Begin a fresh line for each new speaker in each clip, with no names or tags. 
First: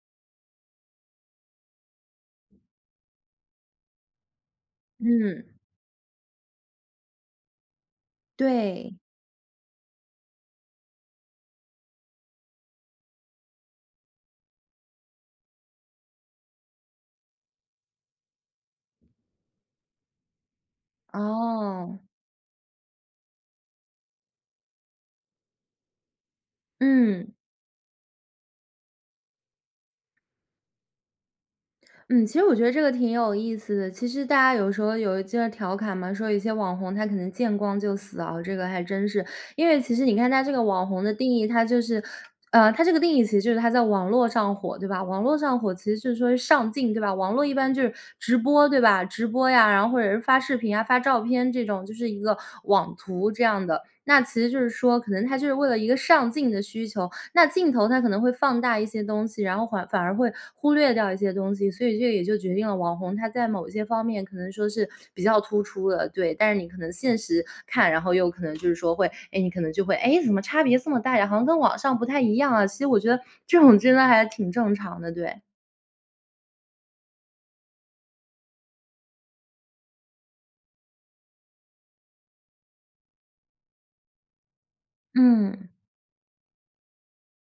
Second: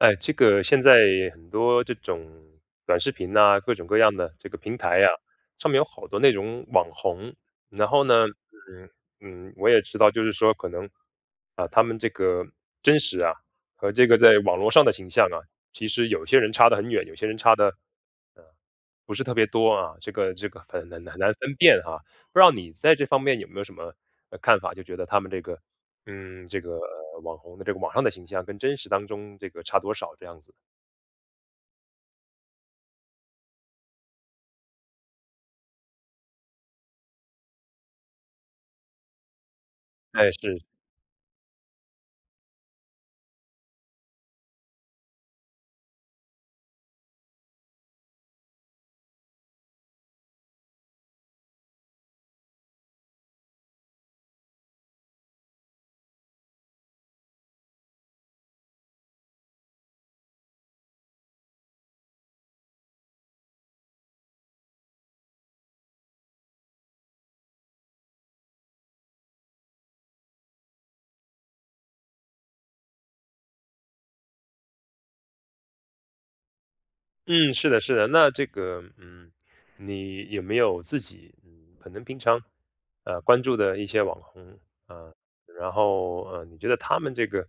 哎，这个现在很多这种短视频呐，各种各样的这个平台呀，
嗯。
上面有好多那种网红。然后呢，嗯，
对。
嗯，我也知道，就是说可能，啊，他们这个真实啊，和这个在网络上的形象啊，其实有些人差得很远，有些人差得，啊，不是特别多啊，这个这个很难很难分辨哈。
哦。
不知道你在这方面有没有什么，呃，看法，就觉得他们这个，嗯，这个
嗯。
网红的这个网上的形象跟真实当中这个差多少这样子。
嗯，其实我觉得这个挺有意思的，其实大家有时候有一些调侃嘛，说有一些网红他可能见光就死啊，这个还真是。因为其实你看
哎，
它这个
是。
网红的定义，它就是，呃，它这个定义其实就是他在网络上火，对吧，网络上火其实是说上镜，对吧，网络一般就是直播对吧，直播呀，然后或者是发视频啊，发照片这种，就是一个网图这样的。那其实就是说可能他就是为了一个上镜的需求，那镜头它可能会放大一些东西，然后缓反而会忽略掉一些东西，所以这也就决定了网红他在某些方面可能说是比较突出的，对。但是你可能现实看，然后又可能就是说会哎，你可能就会：“诶，怎么差别这么大呀，好像跟网上不太一样啊？”其实我觉得这种真的还挺正常的，对。
嗯，是的，是的。那这个，嗯，你有没有自己，嗯，可能平常，呃，关注的一些网红，呃，
嗯。
然后，呃，你觉得他们这个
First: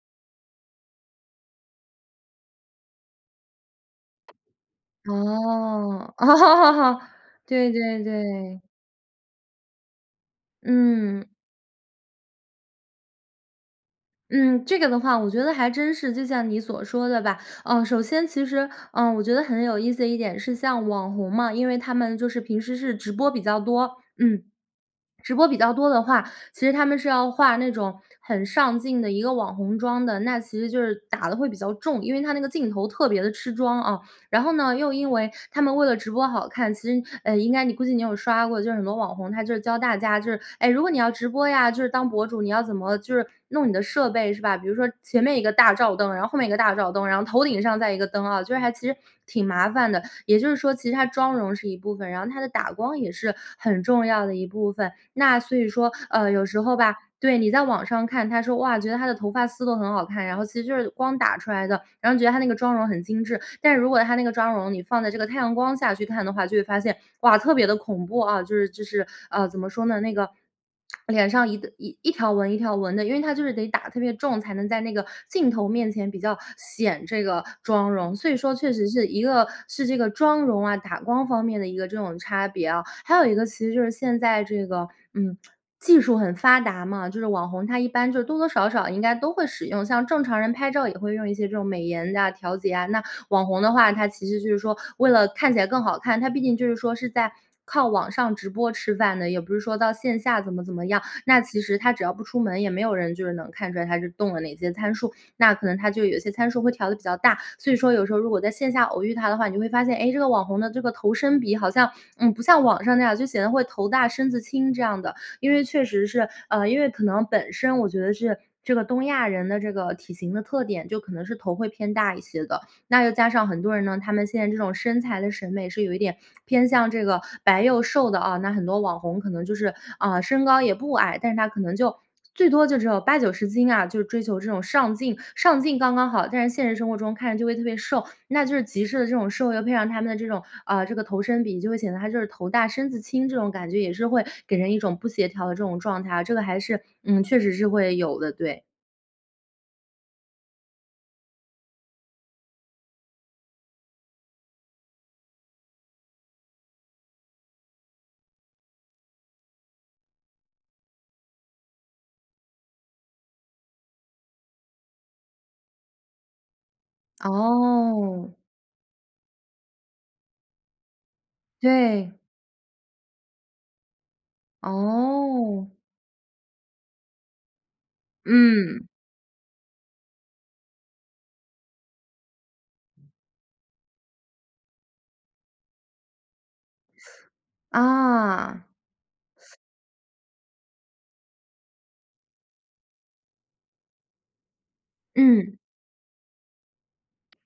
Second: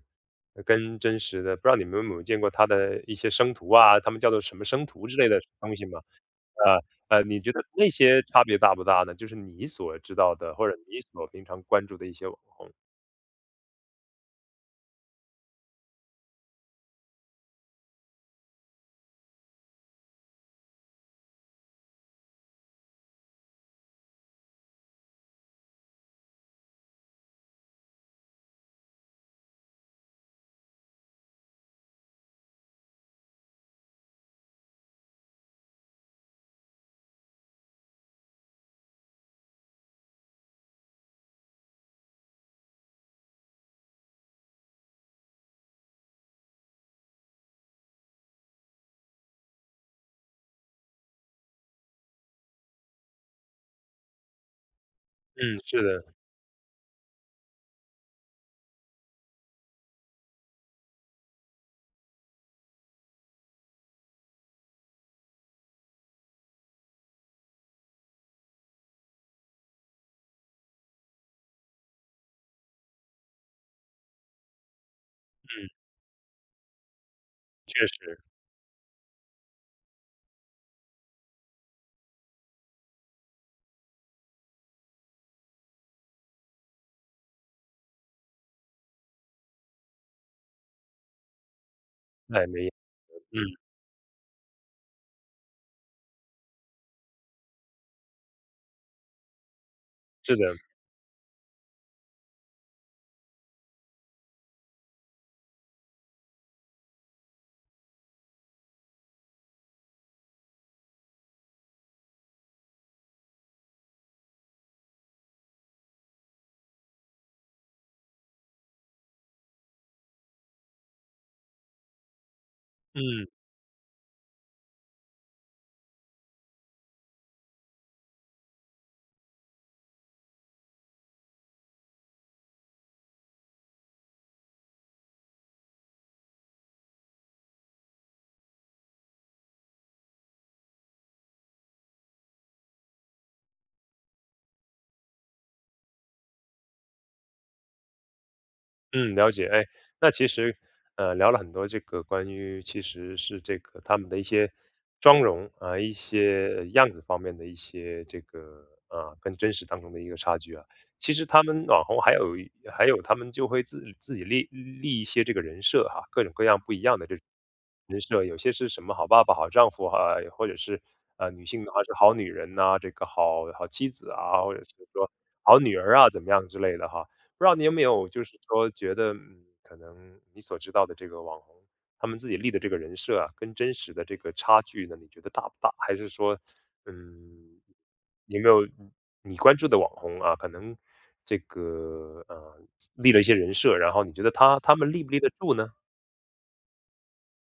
跟真实的，不知道你们有没有见过他的一些生图啊，他们叫做什么生图之类的东西吗？
哦，哦。
呃，呃，你觉得
对
那
对
些差别
对。
大不大呢？就是你所知道的，或者你
嗯。
所平常关注的一些网红。
嗯，这个的话我觉得还真是，就像你所说的吧，呃，首先其实，呃，我觉得很有意思的一点是像网红嘛，因为他们就是平时是直播比较多，嗯。直播比较多的话，其实他们是要画那种很上镜的一个网红妆的，那其实就是打得会比较重，因为它那个镜头特别地吃妆，啊。然后呢，又因为她们为了直播好看，其实，呃，应该你估计你有刷过，就是很多网红，她就是教大家就是：“哎，如果你要直播呀，就是当博主，你要怎么就是弄你的设备是吧？”比如说前面一个大照灯，然后后面一个大照灯，然后头顶上再一个灯啊。就是还其实挺麻烦的，也就是说其实她妆容是一部分，然后她的打光也是很重要的一部分。那所
嗯，
以
是
说，
的。
呃，有时候吧对，你在网上看她，说：“哇。”觉得她的头发丝都很好看，然后其实就是光打出来的，然后觉得她那个妆容很精致，但是如果她那个妆容你放在这个太阳光下去看的话，就会发现，哇，特别地恐怖，啊。就是，就是，啊，怎么说呢，那个，脸上一一一条纹一条纹的，因为它就是得打得特别重，才能在那个镜
嗯。
头面前比较显这个
确
妆容。
实。
所以说确实是一个是这个妆容啊，打光方面的一个这种差别啊，还有一个其实就是现在这个，嗯，技术很发达嘛，就是网红她一般就是多多少少应该都会使用，像正常人拍照也会用一些这种美颜呀、
哎，
调
没
节
有。
呀，那网
嗯。
红的话，她其实就是说为了看起来更好看，她毕竟就是说是在靠网上直播吃饭的，也不是说到线
是
下怎
的。
么怎么样。那其实她只要不出门，也没有人就是能看出来她是动了哪些参数，那可能她就有些参数会调得比较大。所以说有时候如果在线下偶遇她的话，你就会发现，诶，这个网红的这个头身比好像，嗯，不像网上那样，就显得会头大、身子轻这样的。因为确实是呃，因为可能本身我觉得是这个东亚人的这个体型的特点，就可能是头会偏大一些的，那又
嗯。
加上很多人呢，他们现在这种身材的审美是有一点 偏向这个白幼瘦的啊。那很多网红可能就是，啊，身高也不矮，但是她可能就最多就只有80-90斤啊，就是追求这种上镜。上镜刚刚好，但是现实生活中看着就会特别瘦，那就是极致的这种瘦，又配上他们的这种，啊，这个头身比就会显得她就是头大、身子轻，这种感觉。也是会给人一种不协调的这种状态啊，这个还是，嗯，确实是会有的，对。
嗯，了解。哎，那其实，呃，聊了很多这个关于其实是这个他们的一些妆容，呃，一些样子方面的一些这个，呃，跟真实当中的一个差距啊。其实他们网红还有一还有他们就会自自己立立一些这个人设哈，各种各样不一样的这人设，
哦。
有些是什么好爸爸、好丈夫，啊，或者是，呃，女性还是好
对。
女人呐，这个好好妻子啊，或者是说好
哦。
女儿啊，怎么样之类的哈。那你有没有就是说
嗯。
觉得，嗯，可能你所知道的这个网红他们自己立的这个人设啊，跟真实的这个差距呢，你觉得大不大？还是说，嗯，有没
啊。
有嗯，你关注的网红啊，可能这个，呃，立了一些人设，然后你觉得他他们立不立得住
嗯。
呢？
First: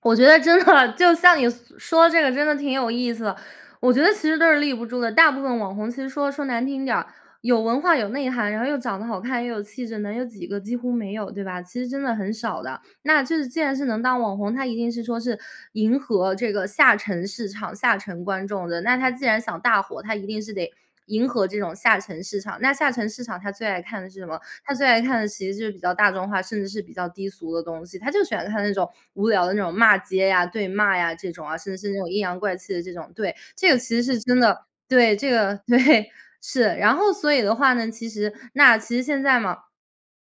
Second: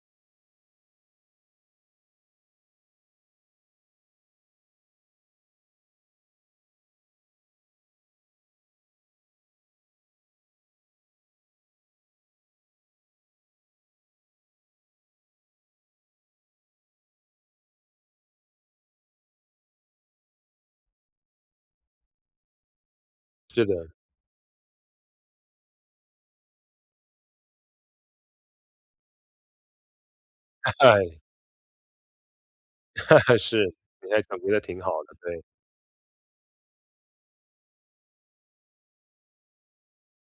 我觉得真的，就像你所说这个真的挺有意思的。我觉得其实都是立不住的，大部分网红其实说说难听点儿，有文化有内涵，然后又长得好看，又有气质的，能有几个，几乎没有，对吧？其实真的很少的，那就是既然是能当网红，他一定是说是迎合这个下沉市场，下沉观众的，那他既然想大火，他一定是得迎合这种下沉市场。那下沉市场，它
是
最爱
的。
看的是什么？它最爱看的其实就是比较大众化，甚至是比较低俗的东西，它就喜欢看那种无聊的那种骂街呀、对骂呀这种啊，甚至是那种阴阳怪气的这种。对，这
是，
个其实
你
是
还
真
总结得
的
挺好
对，
的，
这
对。
个对，是，然后所以的话呢，其实那其实现在嘛，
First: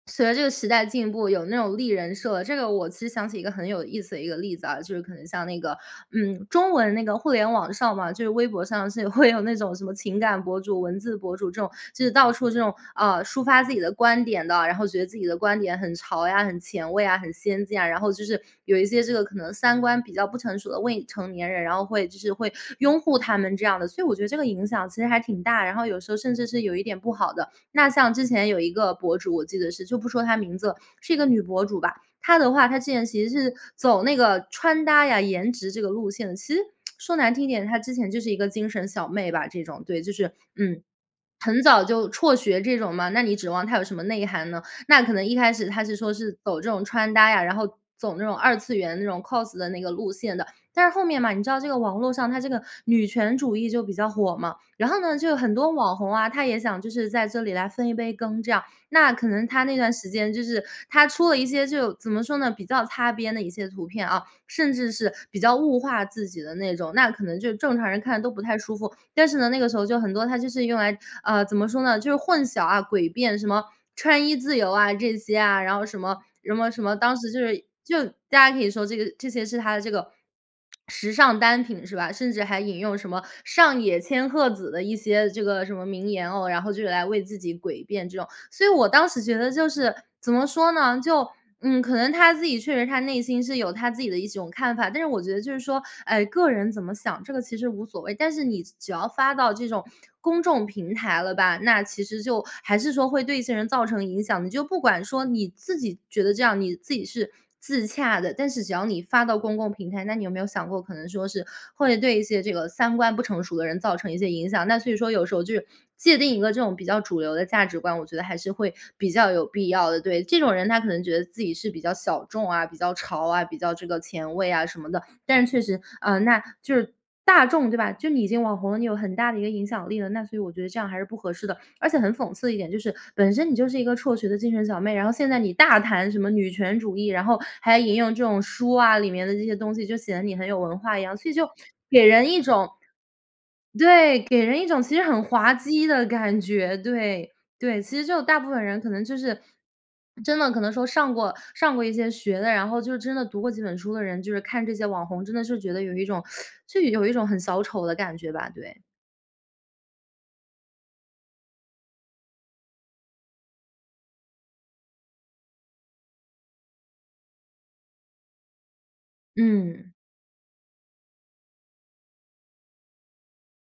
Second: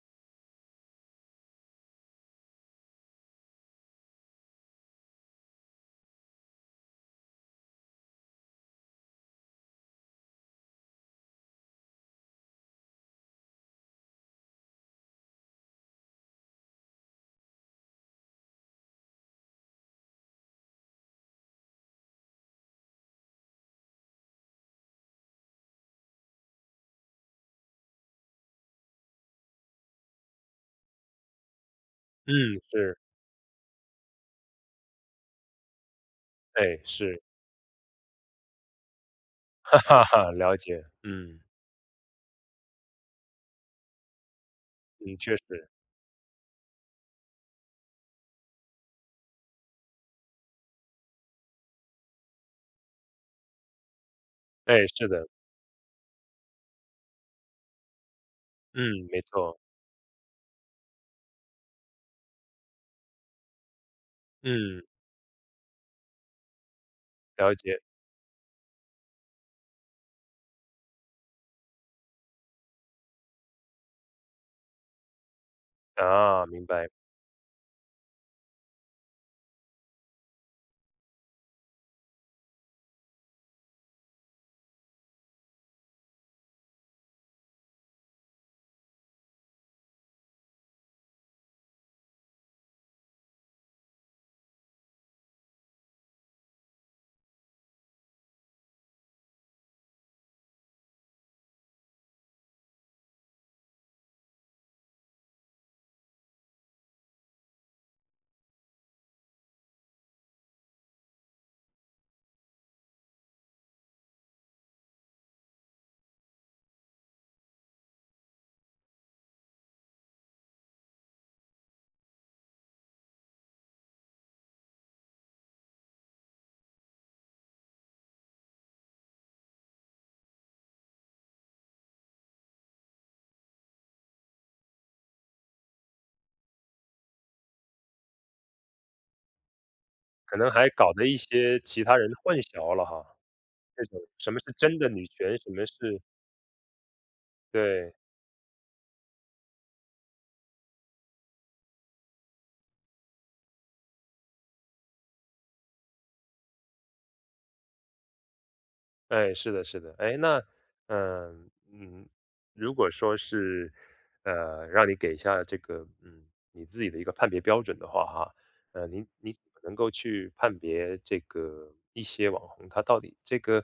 随着这个时代进步，有那种立人设。这个我其实想起一个很有意思的一个例子啊，就是可能像那个，嗯，中文那个互联网上嘛，就是微博上是会有那种什么情感博主、文字博主这种，就是到处这种，啊，抒发自己的观点的，然后觉得自己的观点很潮呀，很前卫啊、很先进啊。然后就是有一些这个可能三观比较不成熟的未成年人，然后会就是会拥护他们这样的，所以我觉得这个影响其实还挺大，然后有时候甚至是有一点不好的。那像之前有一个博主，我记得是，就不说她名字了，是一个女博主吧。她的
嗯，
话，她之
是。
前其实是走那个穿搭呀，颜值这个路线的，其实
哎，
说
是。
难听点，她之前就是一个精神小妹吧，这种对，就是
了
嗯，
解，嗯。
很早就辍学这种嘛，那你指望她有什么内涵呢？那可
嗯，
能一
确
开始
实。
她是说是走这种穿搭呀，然后走这种二次元那种 cos 的那个路线的，但是后面嘛，你知道这个网络上它这个女权主义就比较火嘛，
哎，
然后
是
呢，
的。
就有很多网红啊，她也想就是在这里来分一杯羹，这样。
嗯，
那
没
可能
错。
她那段时间就是她出了一些就怎么说呢，比较擦边的一些图片，啊，甚
嗯。
至是比较物化自己的那种，那可能就
了
正
解。
常人看都不太舒服，但是呢，那个时候就很多她就是用来，呃，怎么说呢？就混淆啊，诡辩什么穿衣自由啊这些啊，然后什么，
啊，
什
明
么，什
白。
么，当时就是就大家可以说这个这些是她的这个 时尚单品是吧，甚至还引用什么上野千鹤子的一些这个什么名言哦，然后就是来为自己诡辩这种。所以我当时觉得就是怎么说呢？就嗯，可能她自己确实她内心是有她自己的一种看法，但是我觉得就是说，哎，个人怎么想，这个其实无所谓，但是你只只要发到这种公众平台了吧，那其实就还是说会对一些人造成影响的。你就不管说你自己觉得这样你自己是自洽的，但是只要你发到公共平台，那你有没有想过，可能说是会对一些这个三观不成熟的人造成一些影响，那所以说有时候就是界定一个这种比较主流的价值观，我觉得还是会比较有必要的。对，这种人她可能觉得自己是比较小众啊、比较潮啊，比较这个前卫啊什么的，但是确实，呃，那就是大众对吧，就你已经网红了，你有很大的一个影响力了，那所以我觉得这样还是不合适的。而且很讽刺的一点就是，本身你就是一个辍学的精神小妹，然后现在你大谈什么女权主义，然后还引用这种书啊，里面的这些东西就显得你
可
很
能
有
还
文
搞
化一
了
样，
一
所以就
些其他
给
人
人
混
一种
淆了哈，这种
对，
什么
给
是
人一
真
种
的
其实
女
很
权，什
滑
么
稽
是
的感觉，对，对。
对。
其实就大部分人可能就是真的可能说上过上过一些学的，然后就是真的读过几本书的人，就是看这些网红，真的是觉得有一种，就有一种很小丑的感觉吧，对。
哎，是的，是的。诶，那，呃，嗯，如果说是，呃，让你给一下这个，嗯，你自己的一个判别标准的话哈，呃，你你怎么能够
嗯。
去判别这个一些网红他到底这个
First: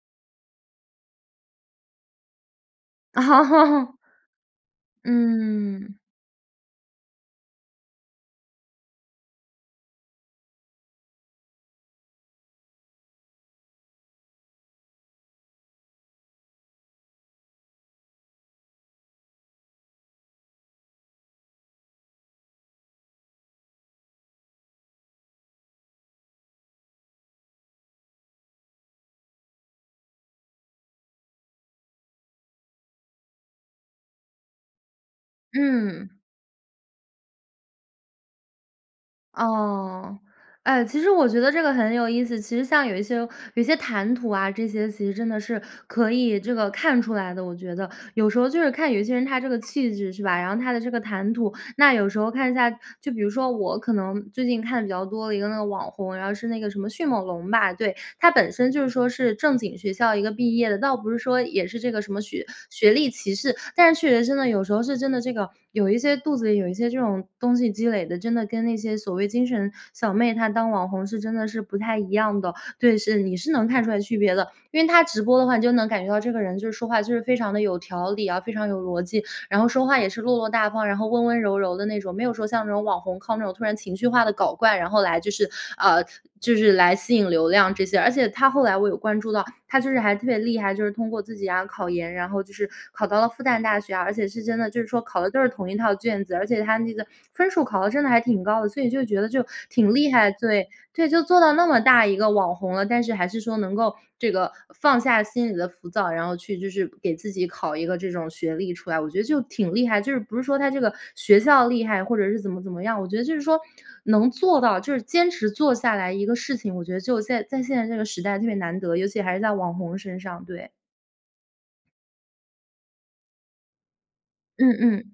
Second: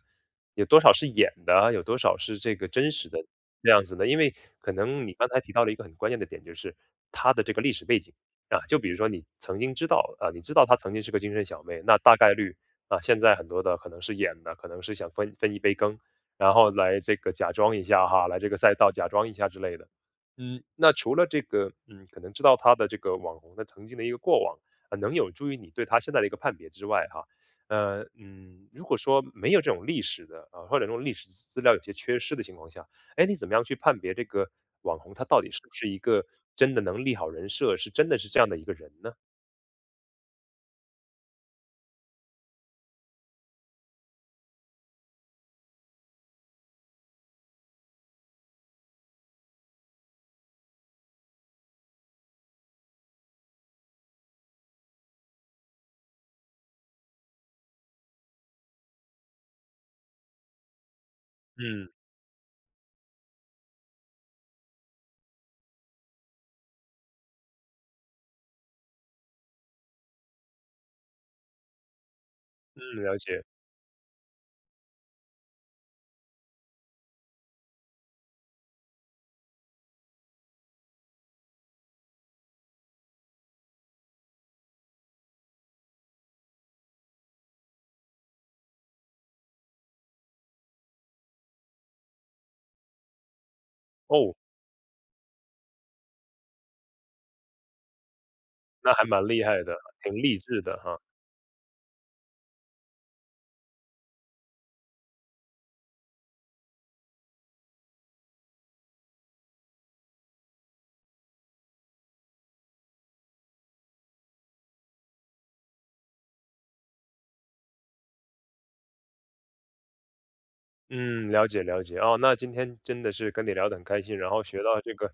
有多少是演的，有多少是这个真实的，这样子呢？因为可能你刚才提到了一个
嗯。
很关键的点就是，她的这个历史背景，啊，就比如说你曾经知道，啊，你知道她曾经是个精神小妹，那大概率，啊，现在很多的可能是演的，可能是想分分一杯羹，然后来这个假装一下哈，来这个赛道假装一下之类的。嗯，那除了这个，嗯，可能知道她的这个网红的曾经的一个过往，呃能有助于你对她现在的一个判别之外哈，呃，嗯，如果说没有这种历史的，呃，或者说用历史资料有些缺失的情况下，诶，你怎么样去判别这个网红，她到底是不是一
嗯。
个真的能立好人设、是真的是这样的一个人呢？
哦，哎，其实我觉得这个很有意思。其实像有一些有一些谈吐啊，这些其实真的是可以这个看出来的，我觉得。有时候就是看有一些人他这个气质，是吧？然后他的这个谈吐，那有时候看一下就比如说我可能最近看的比较多的一个那个网红，然后是那个什么迅猛龙吧，对。她本身就是说是正经学校一个毕业的，倒不是说，也是
嗯。
这个什么学学历歧视，但是确实真的，有时候是真的这个有一些肚子里有一些这种东西积累的，真的跟那些所谓精神小妹她当网红是真的是不太一样的。对，
嗯，了
是，你
解。
是能看出来区别的，因为她直播的话，你就能感觉到这个人就是说话，就是非常的有条理啊，非常有逻辑，然后说话也是落落大方，然后温温柔柔的那种，没有说像这种网红靠那种突然情绪化地搞怪，然后来就是，呃，就是来吸引流量这些。而且她后来我有关注到，她就是还特别厉害，就是通过自己啊，考研，然后就是考到了复旦大学啊，而且
哦。
是真的，就是说考的都是同一套卷子，而且她那个分数考得真的还挺高的。所以
那
就
还
觉
蛮
得就
厉害的，
挺厉
挺
害，
励志
对，
的哈。
对，就做到那么大一个网红了，但是还是说能够这个放下心里的浮躁，然后去就是给自己考一个这种学历出来。我觉得就挺厉害，就是不是说她这个学校厉害，或者是怎么怎么样，我觉得就是说能做到就是坚持做下来一个事情，我觉得就现在在现在这个时代特别难得，尤其还是在网红身上，对。
嗯，了解，了解，啊，那今天真的是跟你聊得很开心，然后学
嗯
到这个
嗯。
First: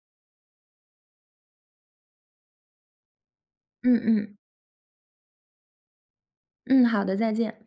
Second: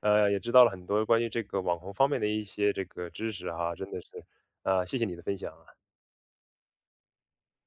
呃，也知道了很多关于这个网红方面的一些这个知识啊，真
嗯
的是，
嗯。
呃，谢谢你的分享啊。
嗯，好的，再见。